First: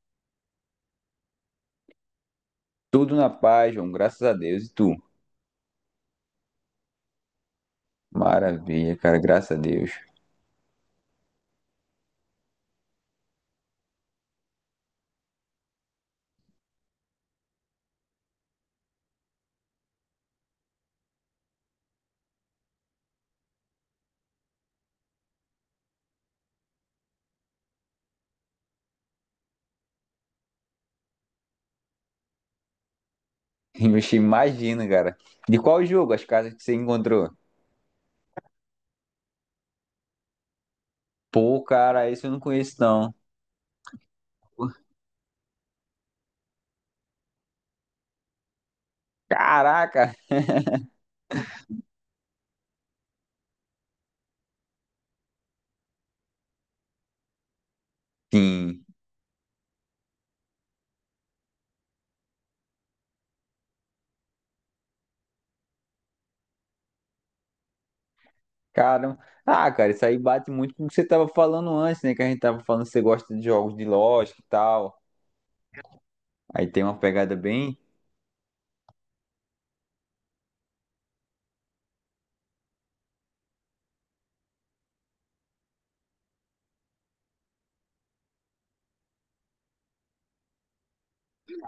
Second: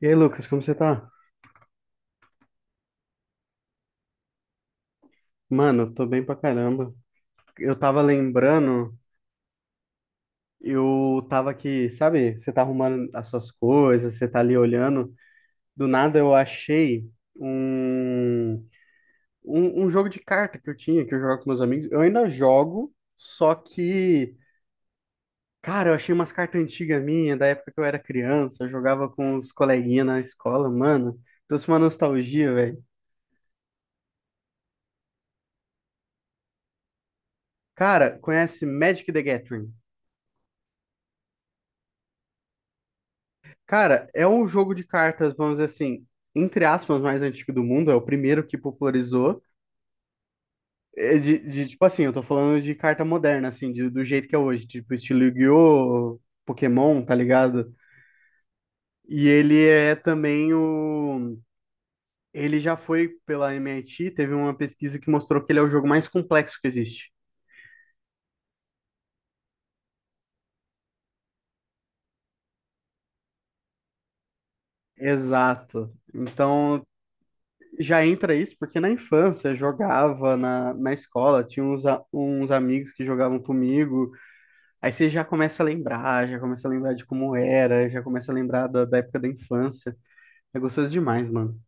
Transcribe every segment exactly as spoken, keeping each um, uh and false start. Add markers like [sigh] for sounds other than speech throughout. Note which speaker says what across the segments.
Speaker 1: E aí, Lucas, como você tá?
Speaker 2: Tudo na paz, João, graças a Deus. E tu?
Speaker 1: Mano, eu tô bem pra caramba. Eu tava lembrando,
Speaker 2: Maravilha, cara, graças a Deus.
Speaker 1: eu tava aqui, sabe? Você tá arrumando as suas coisas, você tá ali olhando. Do nada eu achei um, um, um jogo de carta que eu tinha, que eu jogava com meus amigos. Eu ainda jogo, só que, cara, eu achei umas cartas antigas minhas, da época que eu era criança, eu jogava com os coleguinhas na escola, mano. Trouxe uma nostalgia, velho.
Speaker 2: Ixi, imagina, cara. De qual jogo as casas que você encontrou?
Speaker 1: Cara, conhece Magic the Gathering?
Speaker 2: Pô, cara, esse eu não conheço, não.
Speaker 1: Cara, é um jogo de cartas, vamos dizer assim, entre aspas, mais antigo do mundo, é o primeiro que popularizou.
Speaker 2: Caraca!
Speaker 1: É De, de, tipo assim, eu tô falando de carta moderna, assim, de- do jeito que é hoje, tipo estilo Yu-Gi-Oh!, Pokémon, tá ligado?
Speaker 2: Sim,
Speaker 1: E ele é também o. Ele já foi pela M I T, teve uma pesquisa que mostrou que ele é o jogo mais complexo que existe.
Speaker 2: caramba. Ah, cara, isso aí bate muito com o que você tava falando antes, né? Que a gente tava falando que você gosta de jogos de lógica e tal.
Speaker 1: Exato.
Speaker 2: Aí tem
Speaker 1: Então
Speaker 2: uma pegada bem.
Speaker 1: já entra isso, porque na infância eu jogava na, na escola, tinha uns, a- uns amigos que jogavam comigo. Aí você já começa a lembrar, já começa a lembrar de como era, já começa a lembrar da, da época da infância. É gostoso demais, mano.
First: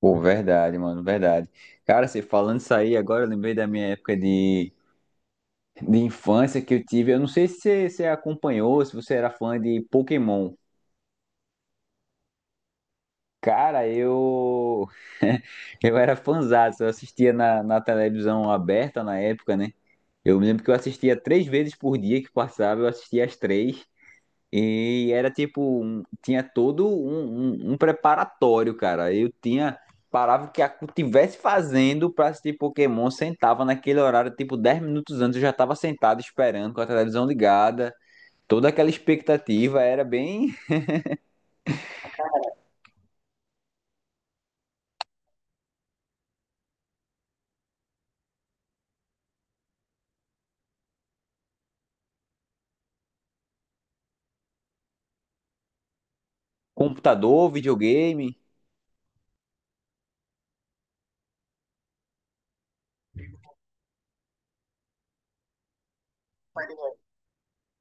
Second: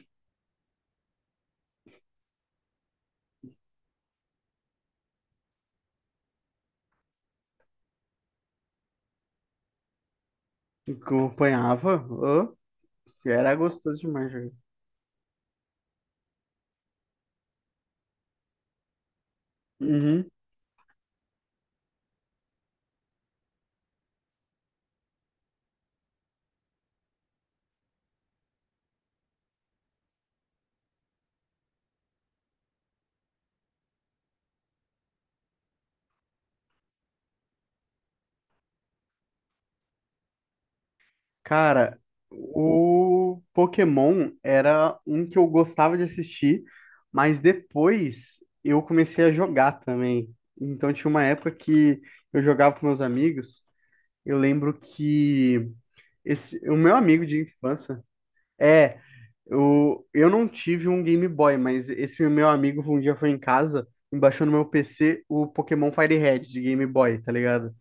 Speaker 2: Pô, verdade, mano, verdade. Cara, você falando isso aí, agora eu lembrei da minha época de, de infância que eu tive. Eu não sei se você, você acompanhou, se você era fã de Pokémon.
Speaker 1: Acompanhava, ô, era
Speaker 2: Cara,
Speaker 1: gostoso demais jogar.
Speaker 2: eu [laughs] eu era fãzaço, eu assistia na, na televisão aberta na época, né?
Speaker 1: Uhum.
Speaker 2: Eu me lembro que eu assistia três vezes por dia que passava, eu assistia as três. E era tipo, um- tinha todo um, um, um preparatório, cara. Eu tinha, parava o que a- tivesse fazendo pra assistir Pokémon, sentava naquele horário, tipo, dez minutos antes eu já tava sentado esperando, com a televisão ligada. Toda aquela expectativa era bem
Speaker 1: Cara, o Pokémon era um que eu gostava de assistir, mas depois eu comecei a jogar também. Então tinha uma época que eu jogava com meus amigos. Eu lembro que esse, o meu amigo de
Speaker 2: computador,
Speaker 1: infância,
Speaker 2: videogame.
Speaker 1: é, eu, eu não tive um Game Boy, mas esse meu amigo um dia foi em casa e baixou no meu P C o Pokémon FireRed de Game Boy, tá ligado?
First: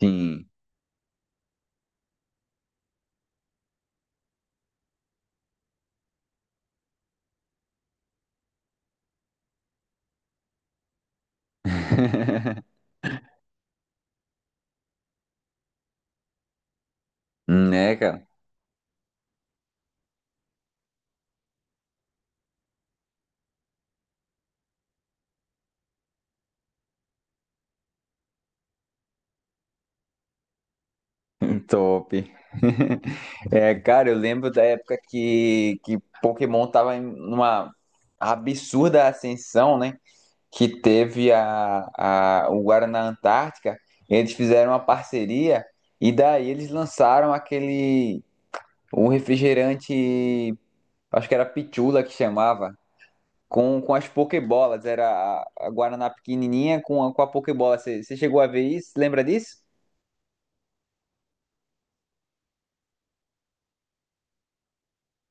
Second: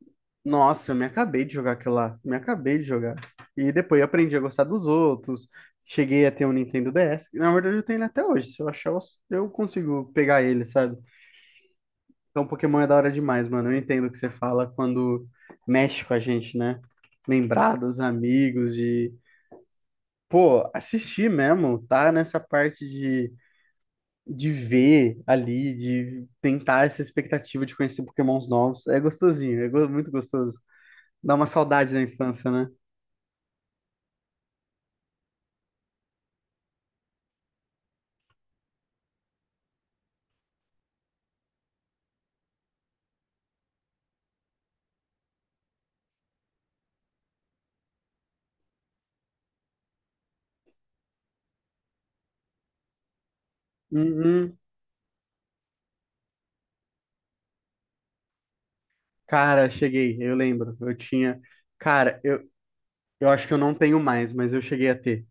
Speaker 2: Sim.
Speaker 1: Nossa, eu me acabei de jogar aquilo lá, me acabei de jogar. E depois eu aprendi a gostar dos outros, cheguei a ter um Nintendo D S, que, na verdade eu tenho ele até hoje, se eu achar eu eu consigo pegar ele, sabe? Então Pokémon
Speaker 2: [laughs]
Speaker 1: é da hora demais, mano, eu entendo o que você fala quando mexe com a gente, né? Lembrar
Speaker 2: Né,
Speaker 1: dos
Speaker 2: cara?
Speaker 1: amigos, de pô, assistir mesmo, tá nessa parte de, de ver ali, de tentar essa expectativa de conhecer Pokémons novos. É gostosinho, é go- muito gostoso. Dá uma saudade da
Speaker 2: Top. [laughs]
Speaker 1: infância, né?
Speaker 2: É, cara, eu lembro da época que, que Pokémon tava em uma absurda ascensão, né? Que teve a, a, o Guaraná Antártica, eles fizeram uma parceria e daí eles lançaram aquele um refrigerante, acho que era Pichula que chamava, com, com as
Speaker 1: Uhum.
Speaker 2: Pokébolas, era a, a Guaraná pequenininha com a, com a Pokébola. Você você chegou a ver isso? Lembra disso?
Speaker 1: Cara, cheguei, eu lembro. Eu tinha. Cara, eu, eu acho que eu não tenho mais, mas eu cheguei a ter.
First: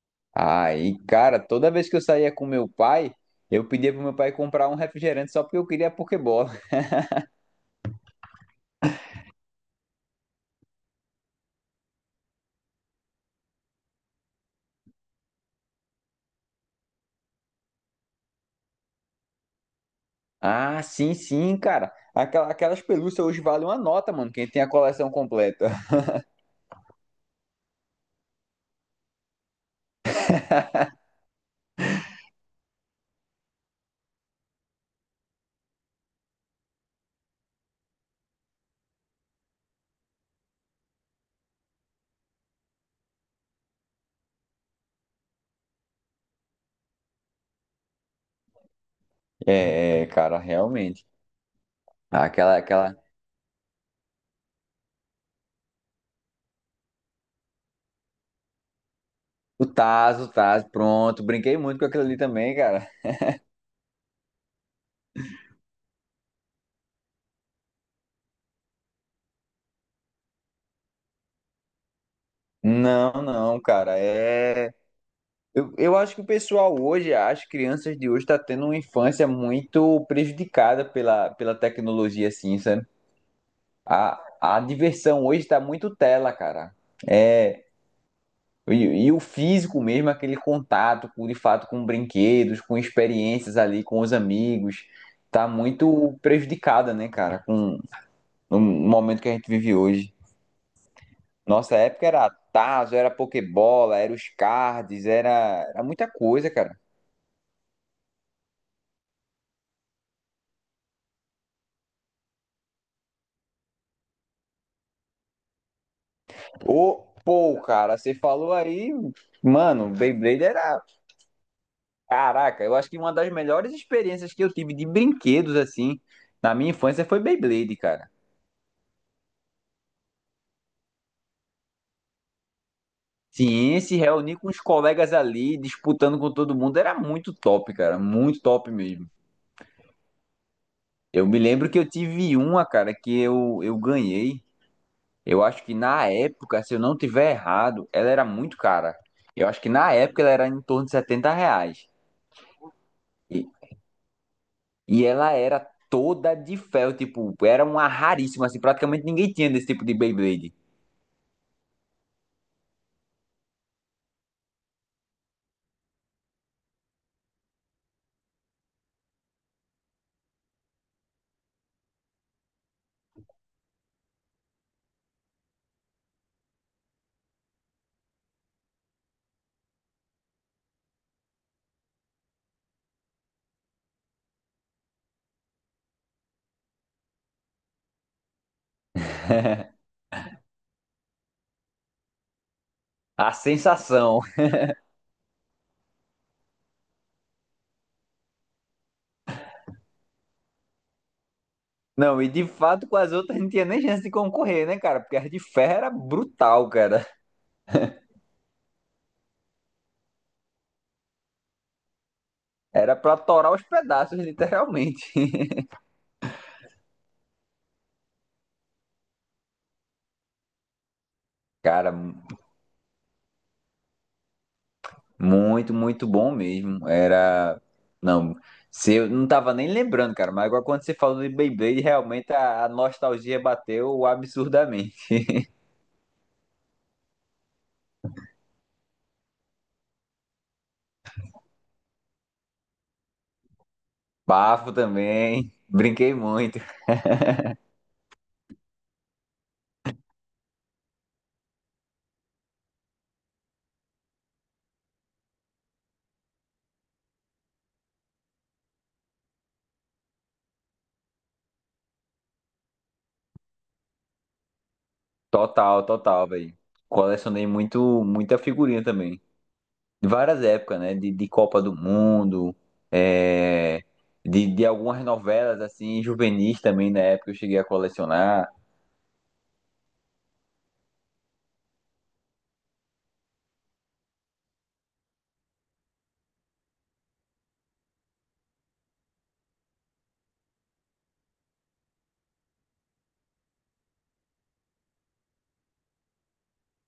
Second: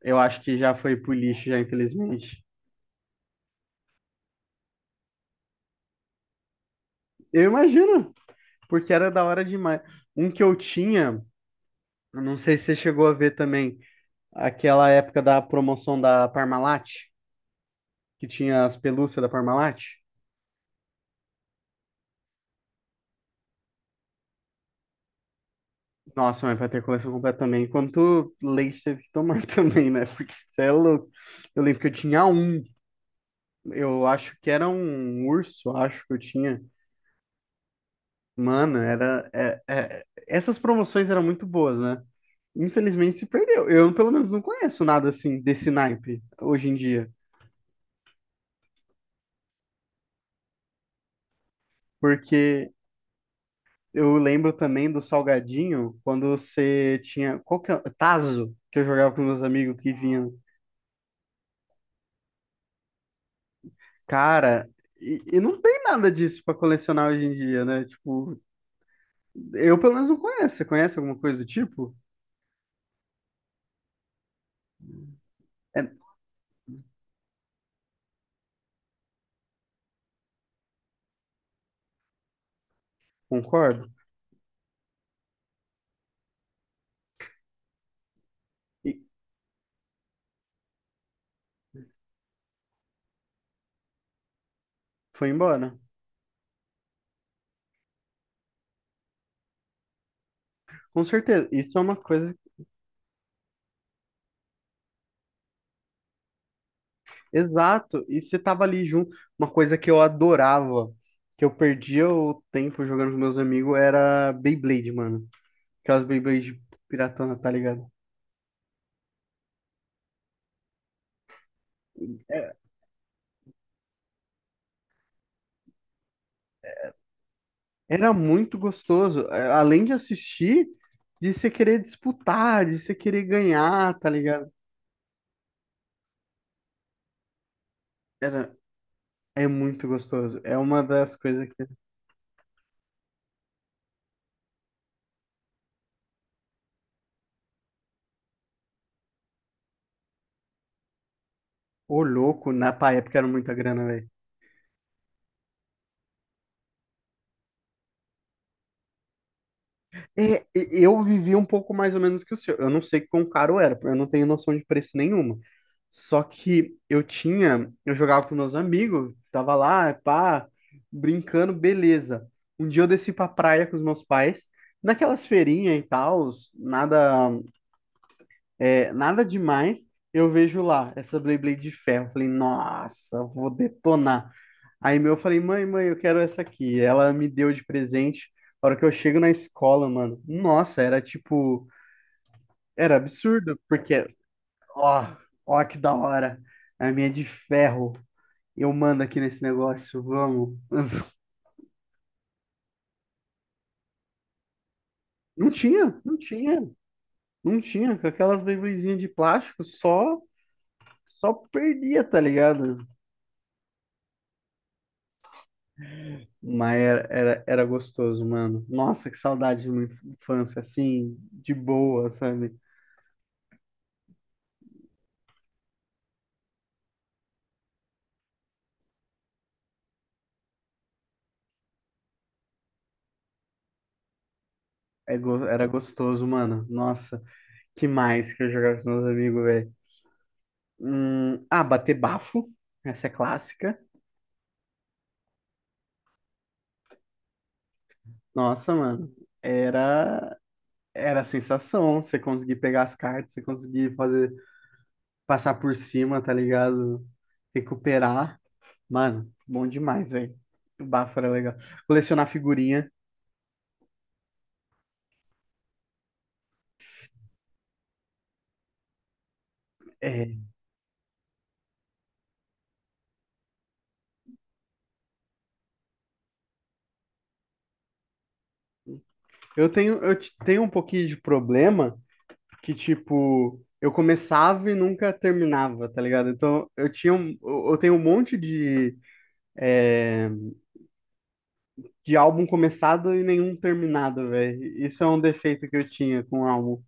Speaker 1: Eu acho que já foi
Speaker 2: Aí,
Speaker 1: pro
Speaker 2: cara,
Speaker 1: lixo, já,
Speaker 2: toda vez que eu saía
Speaker 1: infelizmente.
Speaker 2: com meu pai, eu pedia pro meu pai comprar um refrigerante só porque eu queria a Pokébola. [laughs]
Speaker 1: Eu imagino, porque era da hora demais. Um que eu tinha, eu não sei se você chegou a ver também, aquela época da promoção da Parmalat, que tinha as pelúcias da Parmalat.
Speaker 2: Ah, sim, sim, cara. Aquela- Aquelas pelúcias hoje valem uma nota, mano, quem tem a coleção completa.
Speaker 1: Nossa, mas pra ter a coleção completa também. Quanto leite teve que tomar [laughs] também, né? Porque cê é louco. Eu lembro que eu tinha um. Eu acho que era um urso, acho que eu tinha. Mano, era. é- é- Essas promoções eram muito boas, né? Infelizmente se perdeu. Eu, pelo menos, não conheço nada assim desse naipe hoje em dia.
Speaker 2: É, é, cara, realmente. Aquela,
Speaker 1: Porque
Speaker 2: aquela.
Speaker 1: eu lembro também do salgadinho, quando você tinha. Qual que é? Tazo, que eu jogava com meus
Speaker 2: O
Speaker 1: amigos que
Speaker 2: Taz, o
Speaker 1: vinham.
Speaker 2: Taz, pronto. Brinquei muito com aquilo ali também, cara.
Speaker 1: Cara, e, e não tem nada disso pra colecionar hoje em dia, né? Tipo, eu pelo menos não conheço. Você conhece alguma coisa do tipo?
Speaker 2: Não, não, cara. É. Eu,
Speaker 1: É,
Speaker 2: eu acho que o pessoal hoje, as crianças de hoje, tá tendo uma infância muito prejudicada pela, pela tecnologia, assim, sabe?
Speaker 1: concordo.
Speaker 2: A, a diversão hoje tá muito tela, cara. É.
Speaker 1: E
Speaker 2: E, e o físico mesmo, aquele contato, com, de fato, com brinquedos, com experiências ali, com os amigos,
Speaker 1: foi
Speaker 2: tá
Speaker 1: embora.
Speaker 2: muito prejudicada, né, cara? Com no momento que a gente vive hoje.
Speaker 1: Com certeza.
Speaker 2: Nossa
Speaker 1: Isso é uma
Speaker 2: época era
Speaker 1: coisa.
Speaker 2: Tazo, era Pokébola, era os cards, era, era muita coisa, cara.
Speaker 1: Exato. E você tava ali junto. Uma coisa que eu adorava, que eu perdia o tempo jogando com meus amigos, era Beyblade, mano. Aquelas Beyblade
Speaker 2: Ô,
Speaker 1: piratona, tá
Speaker 2: pô,
Speaker 1: ligado?
Speaker 2: cara, você falou aí, mano, Beyblade era. Caraca, eu acho que uma das melhores experiências que eu tive de brinquedos, assim, na minha infância foi Beyblade, cara.
Speaker 1: Era muito gostoso. É, além de assistir, de você querer disputar, de você querer
Speaker 2: Sim, se
Speaker 1: ganhar, tá
Speaker 2: reunir com
Speaker 1: ligado?
Speaker 2: os colegas ali, disputando com todo mundo, era muito top, cara. Muito
Speaker 1: Era,
Speaker 2: top mesmo.
Speaker 1: é muito gostoso. É uma das
Speaker 2: Eu me
Speaker 1: coisas que.
Speaker 2: lembro que eu tive uma, cara, que eu, eu ganhei. Eu acho que na época, se eu não tiver errado, ela era muito cara. Eu acho que na época ela era em torno de setenta reais.
Speaker 1: Ô, louco, na pá, época era
Speaker 2: E,
Speaker 1: muita grana, velho.
Speaker 2: e ela era toda de fel, tipo, era uma raríssima, assim, praticamente ninguém tinha desse tipo de
Speaker 1: É,
Speaker 2: Beyblade.
Speaker 1: e- eu vivi um pouco mais ou menos que o seu. Eu não sei quão caro era, eu não tenho noção de preço nenhuma. Só que eu tinha. Eu jogava com meus amigos, tava lá, pá, brincando, beleza. Um dia eu desci pra praia com os meus pais, naquelas feirinhas e tal, nada. É, nada demais. Eu vejo lá essa Beyblade de ferro. Falei, nossa, vou detonar. Aí meu, eu falei, mãe, mãe, eu quero essa aqui. Ela me deu de presente. A hora que eu chego na
Speaker 2: [laughs]
Speaker 1: escola, mano, nossa, era tipo, era
Speaker 2: A
Speaker 1: absurdo, porque,
Speaker 2: sensação.
Speaker 1: ó, ó que da hora. A minha é de ferro. Eu mando aqui nesse negócio, vamos.
Speaker 2: Não, e de fato com as outras não tinha nem chance de concorrer, né, cara? Porque as
Speaker 1: [laughs]
Speaker 2: de
Speaker 1: não
Speaker 2: ferro era
Speaker 1: tinha, não tinha,
Speaker 2: brutal, cara.
Speaker 1: não tinha. Com aquelas Beybladezinhas de plástico, só, só perdia, tá ligado?
Speaker 2: Era pra torar os pedaços, literalmente.
Speaker 1: Mas era, era, era gostoso, mano. Nossa, que saudade de uma infância assim, de
Speaker 2: Cara,
Speaker 1: boa, sabe?
Speaker 2: muito, muito bom mesmo. Era. Não, se eu não tava nem lembrando, cara, mas agora quando você falou de Beyblade, realmente a, a nostalgia bateu
Speaker 1: É
Speaker 2: absurdamente.
Speaker 1: go- Era gostoso, mano. Nossa, que mais que eu jogava com os meus amigos, velho. Hum, ah, bater bafo. Essa é clássica.
Speaker 2: Bafo também. Brinquei muito.
Speaker 1: Nossa, mano. Era, era a sensação. Você conseguir pegar as cartas, você conseguir fazer, passar por cima, tá ligado? Recuperar. Mano, bom demais, velho. O bafo era legal. Colecionar figurinha.
Speaker 2: Total, total, velho. Colecionei muito, muita figurinha também. De
Speaker 1: É,
Speaker 2: várias épocas, né? De, de Copa do Mundo, é, de, de algumas novelas, assim, juvenis também na época eu cheguei a colecionar.
Speaker 1: eu tenho, eu te- tenho um pouquinho de problema que, tipo, eu começava e nunca terminava, tá ligado? Então, eu tinha um, eu eu tenho um monte de, é, de álbum começado e nenhum terminado, velho. Isso é um defeito que eu tinha com o álbum.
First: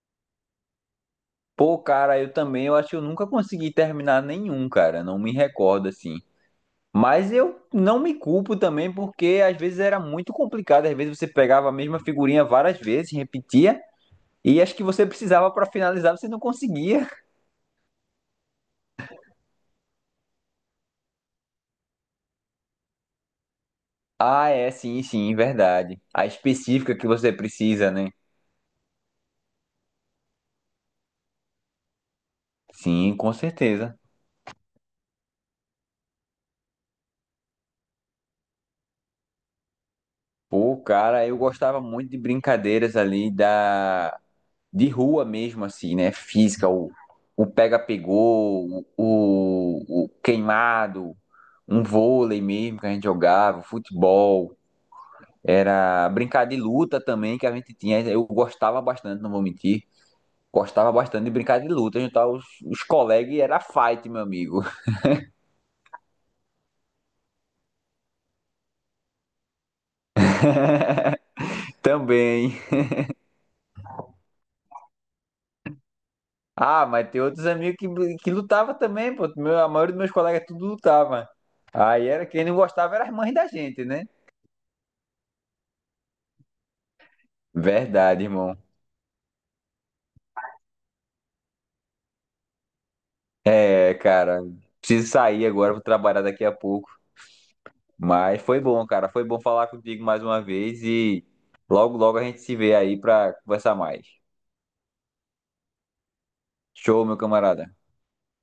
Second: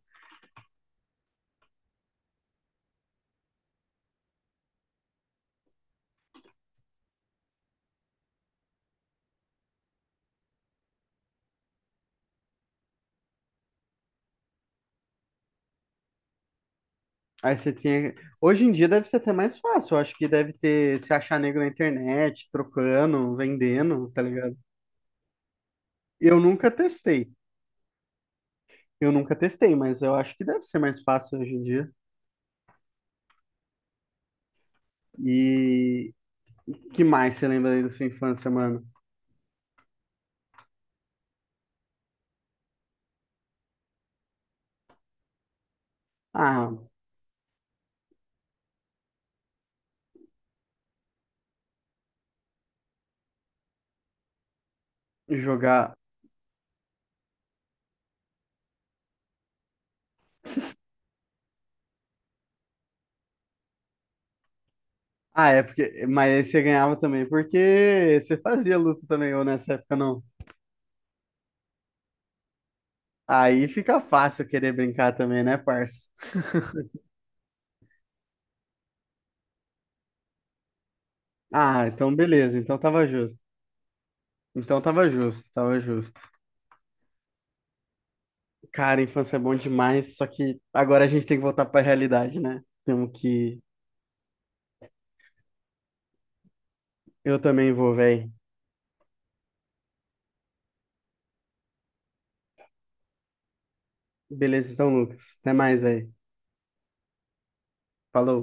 Speaker 2: Pô, cara, eu também, eu, acho que eu nunca consegui terminar nenhum, cara, não me recordo assim. Mas eu não me culpo também, porque às vezes era muito complicado, às vezes você pegava a mesma figurinha várias vezes, repetia, e acho que você precisava pra finalizar, você não conseguia. [laughs]
Speaker 1: Aí você tinha. Hoje em dia deve ser até mais fácil. Eu acho que deve ter se achar nego na internet, trocando, vendendo, tá
Speaker 2: Ah,
Speaker 1: ligado?
Speaker 2: é, sim, sim, verdade. A
Speaker 1: Eu nunca
Speaker 2: específica que
Speaker 1: testei.
Speaker 2: você precisa, né?
Speaker 1: Eu nunca testei, mas eu acho que deve ser mais fácil hoje em dia.
Speaker 2: Sim, com certeza.
Speaker 1: E que mais você lembra aí da sua infância, mano?
Speaker 2: Pô, cara, eu gostava muito de brincadeiras ali da de rua mesmo, assim, né? Física,
Speaker 1: Ah,
Speaker 2: o, o pega-pegou, o, o queimado, um vôlei mesmo que a gente jogava, futebol,
Speaker 1: jogar.
Speaker 2: era brincar de luta também que a gente tinha. Eu gostava bastante, não vou mentir. Gostava bastante de brincar de luta, juntar os, os colegas e era fight, meu amigo.
Speaker 1: Ah, é porque. Mas aí você ganhava também porque você fazia luta também, ou nessa época não.
Speaker 2: [laughs] também.
Speaker 1: Aí fica fácil querer brincar também, né, parça?
Speaker 2: Ah, mas tem outros amigos que, que lutava também, pô. Meu, a maioria dos meus colegas tudo lutava.
Speaker 1: Ah,
Speaker 2: Aí
Speaker 1: então
Speaker 2: era quem não
Speaker 1: beleza, então
Speaker 2: gostava era
Speaker 1: tava
Speaker 2: as mães
Speaker 1: justo.
Speaker 2: da gente, né?
Speaker 1: Então tava justo, tava justo.
Speaker 2: Verdade, irmão.
Speaker 1: Cara, a infância é bom demais, só que agora a gente tem que voltar pra realidade, né? Temos que.
Speaker 2: É, cara, preciso sair agora, vou trabalhar daqui a pouco.
Speaker 1: Eu também vou, velho.
Speaker 2: Mas foi bom, cara. Foi bom falar contigo mais uma vez e logo, logo a gente se vê aí pra conversar mais.
Speaker 1: Beleza, então, Lucas. Até mais, velho.
Speaker 2: Show, meu camarada.
Speaker 1: Falou.